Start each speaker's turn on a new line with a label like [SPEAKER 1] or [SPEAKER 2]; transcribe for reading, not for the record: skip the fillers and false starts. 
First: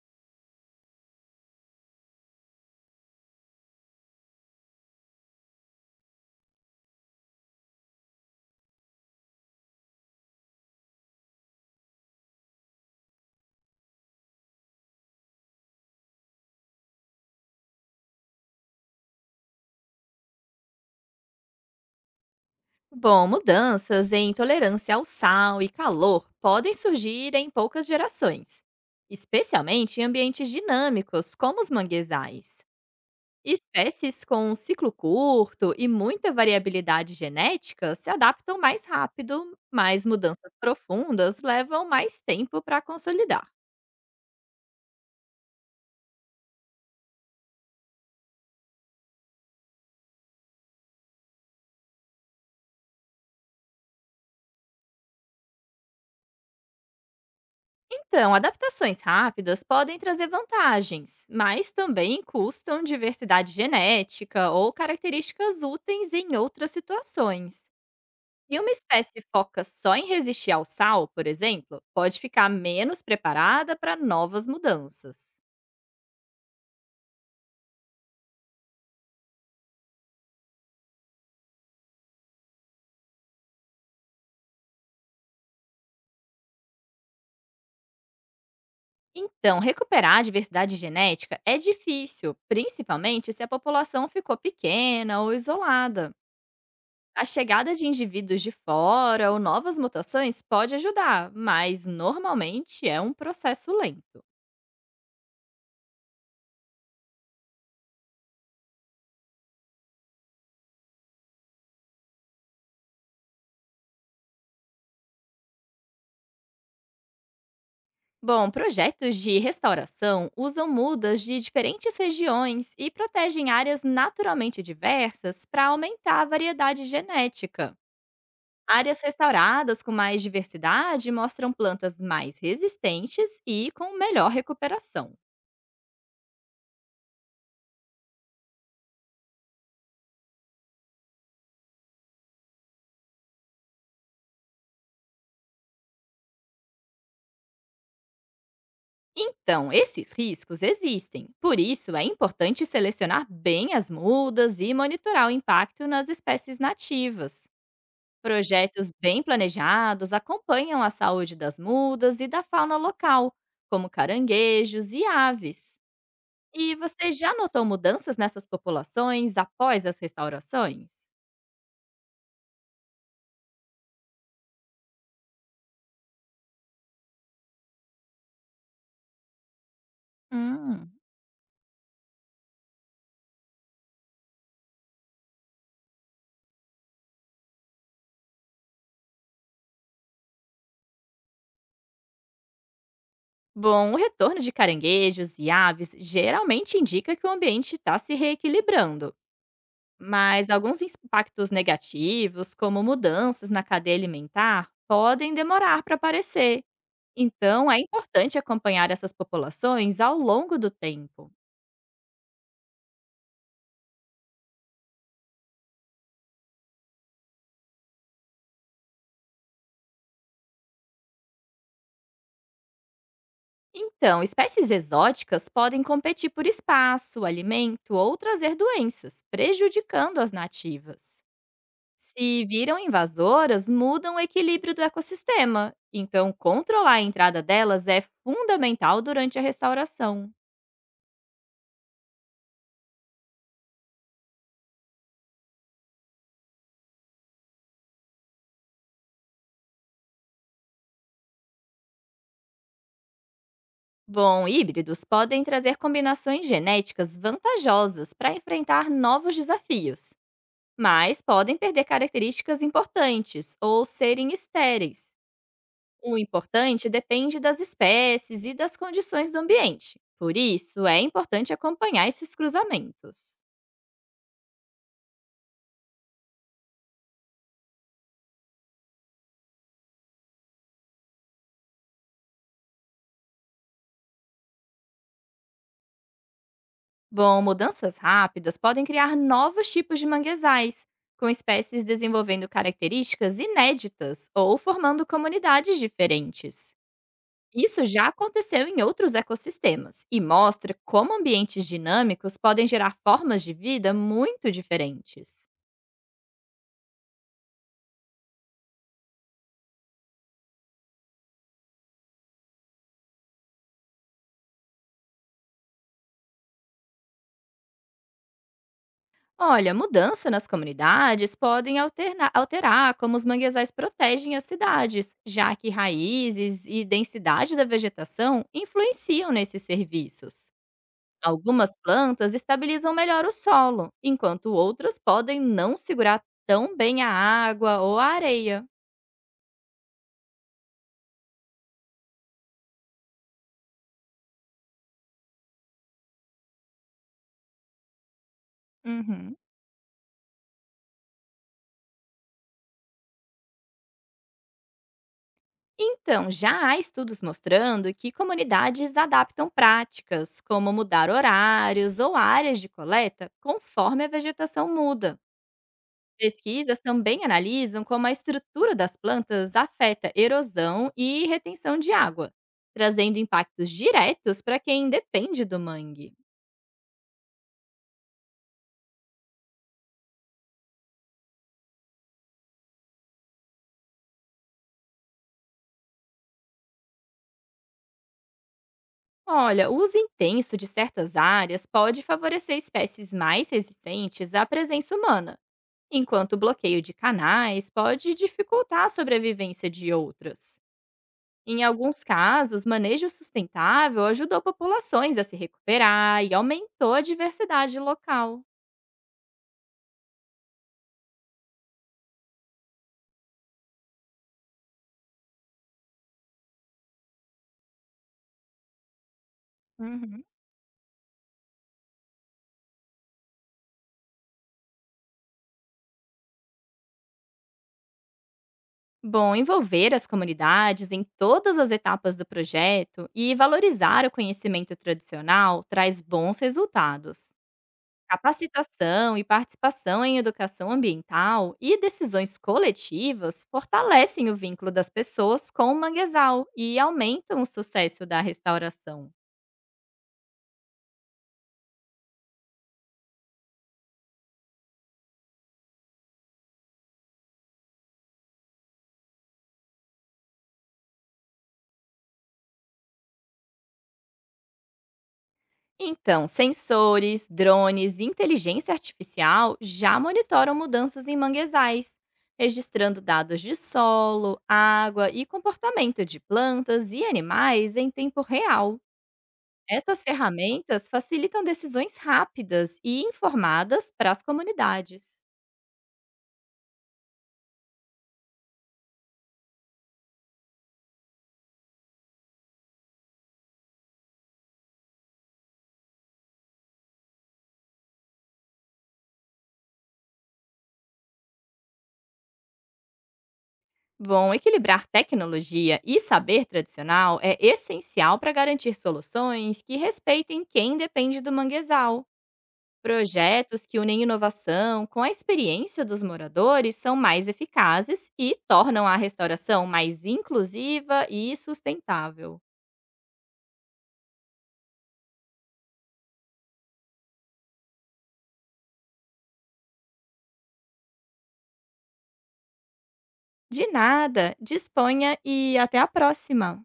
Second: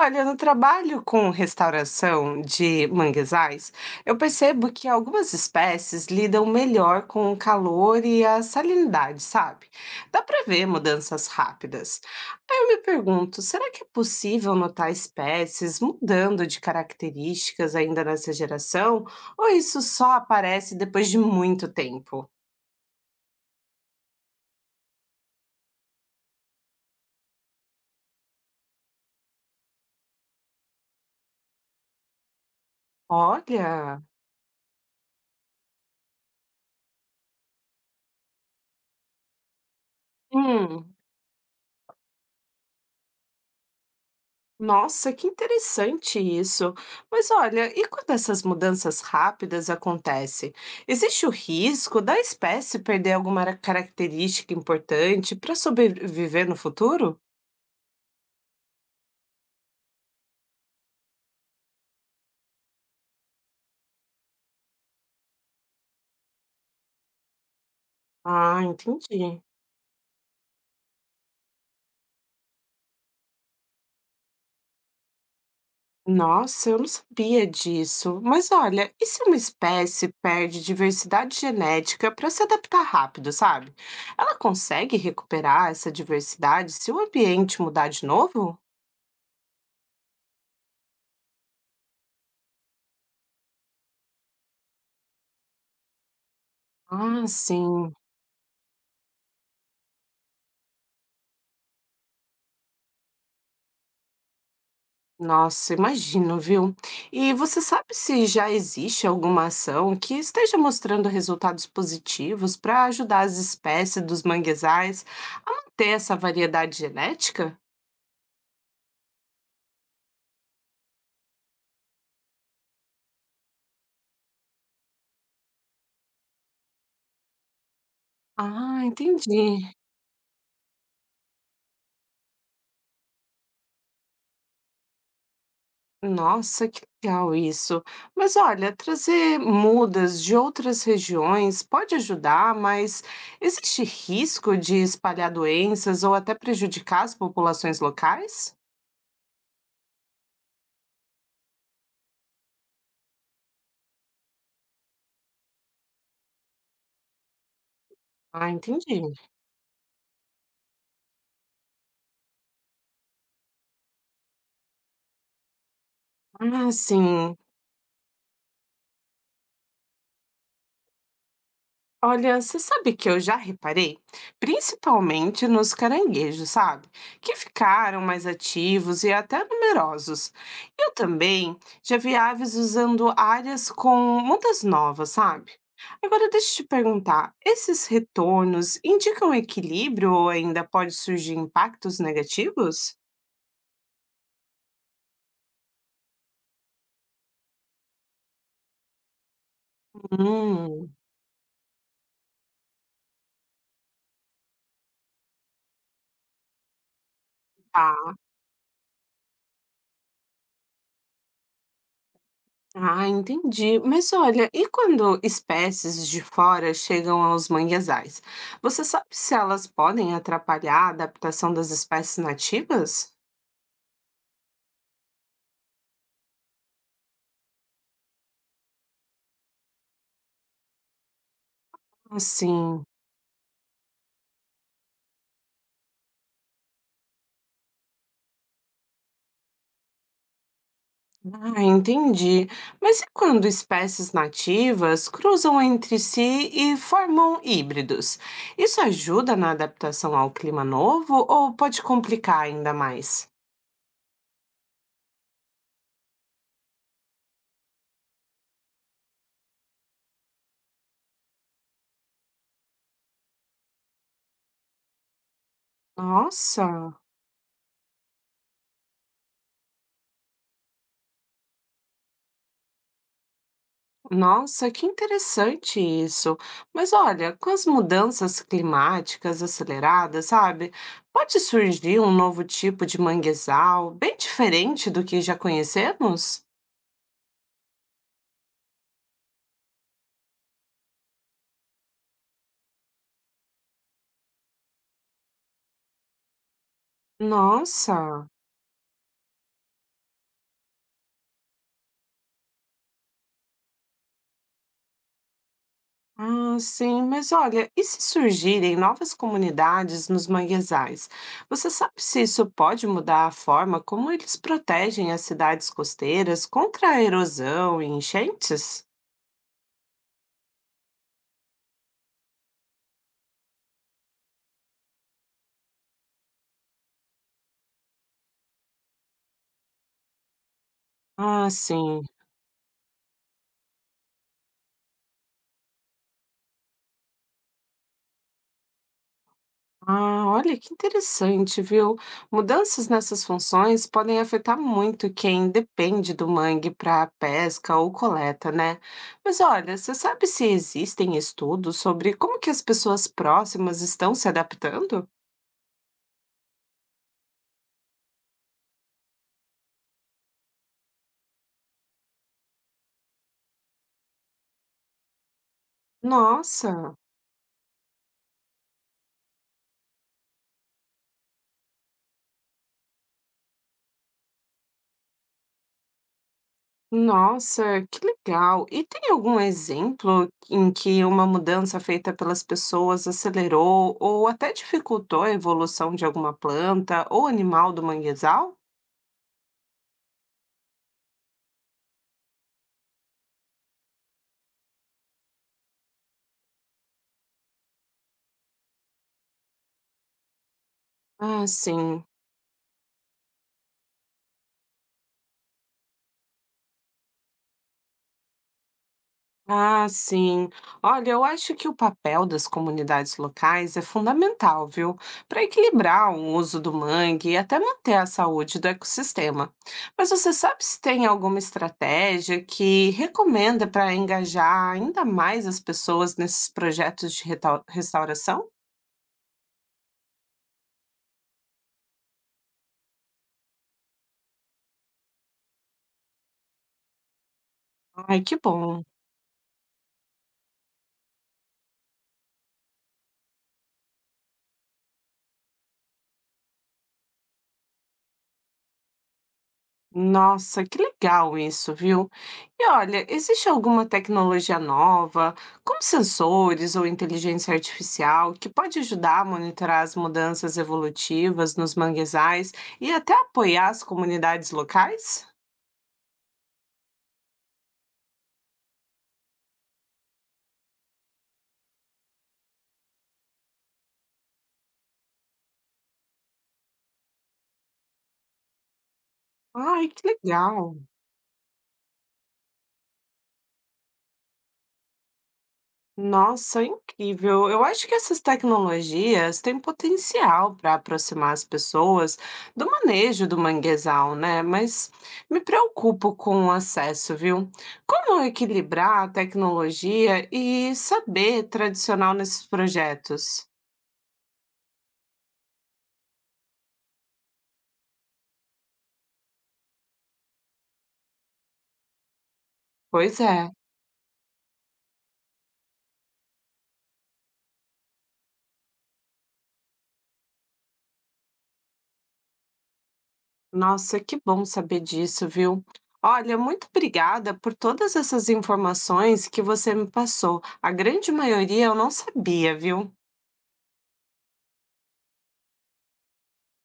[SPEAKER 1] Olha, no trabalho com restauração de manguezais, eu percebo que algumas espécies lidam melhor com o calor e a salinidade, sabe? Dá para ver mudanças rápidas. Aí eu me pergunto, será que é possível notar espécies mudando de características ainda nessa geração? Ou isso só aparece depois de muito tempo?
[SPEAKER 2] Bom, mudanças em intolerância ao sal e calor podem surgir em poucas gerações, especialmente em ambientes dinâmicos, como os manguezais.
[SPEAKER 1] Olha,
[SPEAKER 2] Espécies com um ciclo curto e muita variabilidade genética se adaptam mais rápido, mas mudanças
[SPEAKER 1] hum.
[SPEAKER 2] profundas levam mais tempo para consolidar.
[SPEAKER 1] Nossa, que interessante isso. Mas olha, e quando essas mudanças rápidas acontecem? Existe o risco da espécie perder alguma característica importante para sobreviver no futuro?
[SPEAKER 2] Então, adaptações rápidas podem trazer vantagens, mas também custam diversidade genética ou características úteis em outras situações. E
[SPEAKER 1] Ah,
[SPEAKER 2] uma espécie
[SPEAKER 1] entendi.
[SPEAKER 2] foca só em resistir ao sal, por exemplo, pode ficar menos preparada para novas mudanças.
[SPEAKER 1] Nossa, eu não sabia disso. Mas olha, e se uma espécie perde diversidade genética para se adaptar rápido, sabe? Ela consegue recuperar essa diversidade se o ambiente mudar de novo?
[SPEAKER 2] Então, recuperar a diversidade genética é difícil, principalmente se a população ficou pequena ou isolada.
[SPEAKER 1] Ah,
[SPEAKER 2] A chegada de
[SPEAKER 1] sim.
[SPEAKER 2] indivíduos de fora ou novas mutações pode ajudar, mas normalmente é um processo lento.
[SPEAKER 1] Nossa, imagino, viu? E você sabe se já existe alguma ação que esteja mostrando resultados positivos para ajudar as espécies dos manguezais a manter essa variedade genética?
[SPEAKER 2] Bom, projetos de restauração usam mudas de diferentes regiões e protegem áreas naturalmente diversas para aumentar a variedade genética.
[SPEAKER 1] Ah,
[SPEAKER 2] Áreas
[SPEAKER 1] entendi.
[SPEAKER 2] restauradas com mais diversidade mostram plantas mais resistentes e com melhor recuperação.
[SPEAKER 1] Nossa, que legal isso. Mas olha, trazer mudas de outras regiões pode ajudar, mas existe risco de espalhar doenças ou até prejudicar as populações locais?
[SPEAKER 2] Então, esses riscos existem, por isso é importante selecionar bem as mudas e monitorar o impacto nas espécies nativas.
[SPEAKER 1] Ah,
[SPEAKER 2] Projetos
[SPEAKER 1] entendi.
[SPEAKER 2] bem planejados acompanham a saúde das mudas e da fauna local, como caranguejos e aves.
[SPEAKER 1] Ah,
[SPEAKER 2] E você já
[SPEAKER 1] sim.
[SPEAKER 2] notou mudanças nessas populações após as restaurações?
[SPEAKER 1] Olha, você sabe que eu já reparei, principalmente nos caranguejos, sabe? Que ficaram mais ativos e até numerosos. Eu
[SPEAKER 2] Hum.
[SPEAKER 1] também já vi aves usando áreas com mudas novas, sabe? Agora deixa eu te perguntar, esses retornos indicam equilíbrio ou ainda pode surgir impactos negativos?
[SPEAKER 2] Bom, o retorno de caranguejos e aves geralmente indica que o ambiente está se reequilibrando. Mas alguns
[SPEAKER 1] Hum,
[SPEAKER 2] impactos negativos, como mudanças na cadeia alimentar, podem demorar para aparecer. Então, é
[SPEAKER 1] tá.
[SPEAKER 2] importante acompanhar essas populações ao longo do tempo.
[SPEAKER 1] Ah, entendi. Mas olha, e quando espécies de fora chegam aos manguezais? Você sabe se elas podem atrapalhar a adaptação das espécies nativas?
[SPEAKER 2] Então, espécies exóticas podem competir por espaço, alimento ou trazer doenças, prejudicando as nativas. Se viram
[SPEAKER 1] Assim.
[SPEAKER 2] invasoras, mudam o equilíbrio do ecossistema. Então, controlar a entrada delas é fundamental durante a restauração.
[SPEAKER 1] Ah, entendi. Mas e quando espécies nativas cruzam entre si e formam híbridos? Isso ajuda na adaptação ao clima novo ou pode complicar ainda mais?
[SPEAKER 2] Bom, híbridos podem trazer combinações genéticas vantajosas para enfrentar novos desafios, mas podem perder características importantes ou serem estéreis. O
[SPEAKER 1] Nossa.
[SPEAKER 2] importante depende das espécies e das condições do ambiente. Por isso, é importante acompanhar esses cruzamentos.
[SPEAKER 1] Nossa, que interessante isso. Mas olha, com as mudanças climáticas aceleradas, sabe, pode surgir um novo tipo de manguezal, bem diferente do que já conhecemos?
[SPEAKER 2] Bom, mudanças rápidas podem criar novos tipos de manguezais, com espécies desenvolvendo características inéditas ou formando comunidades diferentes. Isso já
[SPEAKER 1] Nossa,
[SPEAKER 2] aconteceu em outros ecossistemas e mostra como ambientes dinâmicos podem gerar formas de vida muito diferentes.
[SPEAKER 1] ah, sim, mas olha, e se surgirem novas comunidades nos manguezais? Você sabe se isso pode mudar a forma como eles protegem as cidades costeiras contra a erosão e enchentes?
[SPEAKER 2] Olha, mudança nas comunidades podem alterar como os manguezais protegem as cidades, já que raízes e densidade da vegetação influenciam nesses serviços.
[SPEAKER 1] Ah,
[SPEAKER 2] Algumas
[SPEAKER 1] sim.
[SPEAKER 2] plantas estabilizam melhor o solo, enquanto outras podem não segurar tão bem a água ou a areia.
[SPEAKER 1] Ah, olha que interessante, viu? Mudanças nessas funções podem afetar muito quem depende do mangue para pesca ou coleta, né?
[SPEAKER 2] Uhum.
[SPEAKER 1] Mas olha, você sabe se existem estudos sobre como que as pessoas próximas estão se adaptando?
[SPEAKER 2] Então, já há estudos mostrando que comunidades adaptam práticas, como mudar horários ou áreas de coleta, conforme a vegetação muda. Pesquisas
[SPEAKER 1] Nossa,
[SPEAKER 2] também analisam como a estrutura das plantas afeta erosão e retenção de água, trazendo impactos diretos para quem depende do mangue.
[SPEAKER 1] nossa, que legal! E tem algum exemplo em que uma mudança feita pelas pessoas acelerou ou até dificultou a evolução de alguma planta ou animal do manguezal?
[SPEAKER 2] Olha, o uso intenso de certas áreas pode favorecer espécies mais resistentes à presença humana enquanto o bloqueio de canais pode dificultar a sobrevivência de outras.
[SPEAKER 1] Ah,
[SPEAKER 2] Em alguns
[SPEAKER 1] sim.
[SPEAKER 2] casos, manejo sustentável ajudou populações a se recuperar e aumentou a diversidade local.
[SPEAKER 1] Ah, sim. Olha, eu acho que o papel das comunidades locais é fundamental, viu? Para equilibrar o uso do mangue e até manter a saúde do ecossistema. Mas
[SPEAKER 2] Uhum.
[SPEAKER 1] você sabe se tem alguma estratégia que recomenda para engajar ainda mais as pessoas nesses projetos de restauração?
[SPEAKER 2] Bom, envolver as comunidades em todas as etapas do projeto e valorizar o conhecimento tradicional traz bons resultados.
[SPEAKER 1] Ai, que bom.
[SPEAKER 2] Capacitação e participação em educação ambiental e decisões coletivas fortalecem o vínculo das pessoas com o manguezal e aumentam o sucesso da restauração.
[SPEAKER 1] Nossa, que legal isso, viu? E olha, existe alguma tecnologia nova, como sensores ou inteligência artificial, que pode ajudar a monitorar as mudanças evolutivas nos manguezais e até apoiar as comunidades locais?
[SPEAKER 2] Então, sensores, drones e inteligência artificial já monitoram mudanças em manguezais, registrando dados de solo, água e comportamento de plantas e animais em tempo real.
[SPEAKER 1] Ai,
[SPEAKER 2] Essas
[SPEAKER 1] que legal!
[SPEAKER 2] ferramentas facilitam decisões rápidas e informadas para as comunidades.
[SPEAKER 1] Nossa, incrível. Eu acho que essas tecnologias têm potencial para aproximar as pessoas do manejo do manguezal, né? Mas me preocupo com o acesso, viu? Como equilibrar a tecnologia e saber tradicional nesses projetos?
[SPEAKER 2] Bom, equilibrar tecnologia e saber tradicional é essencial para garantir soluções que respeitem quem depende do manguezal.
[SPEAKER 1] Pois é.
[SPEAKER 2] Projetos que unem inovação com a experiência dos moradores são mais eficazes e tornam a restauração mais inclusiva e sustentável.
[SPEAKER 1] Nossa, que bom saber disso, viu? Olha, muito obrigada por todas essas informações que você me passou. A grande maioria eu não sabia, viu?
[SPEAKER 2] De nada, disponha e até a próxima!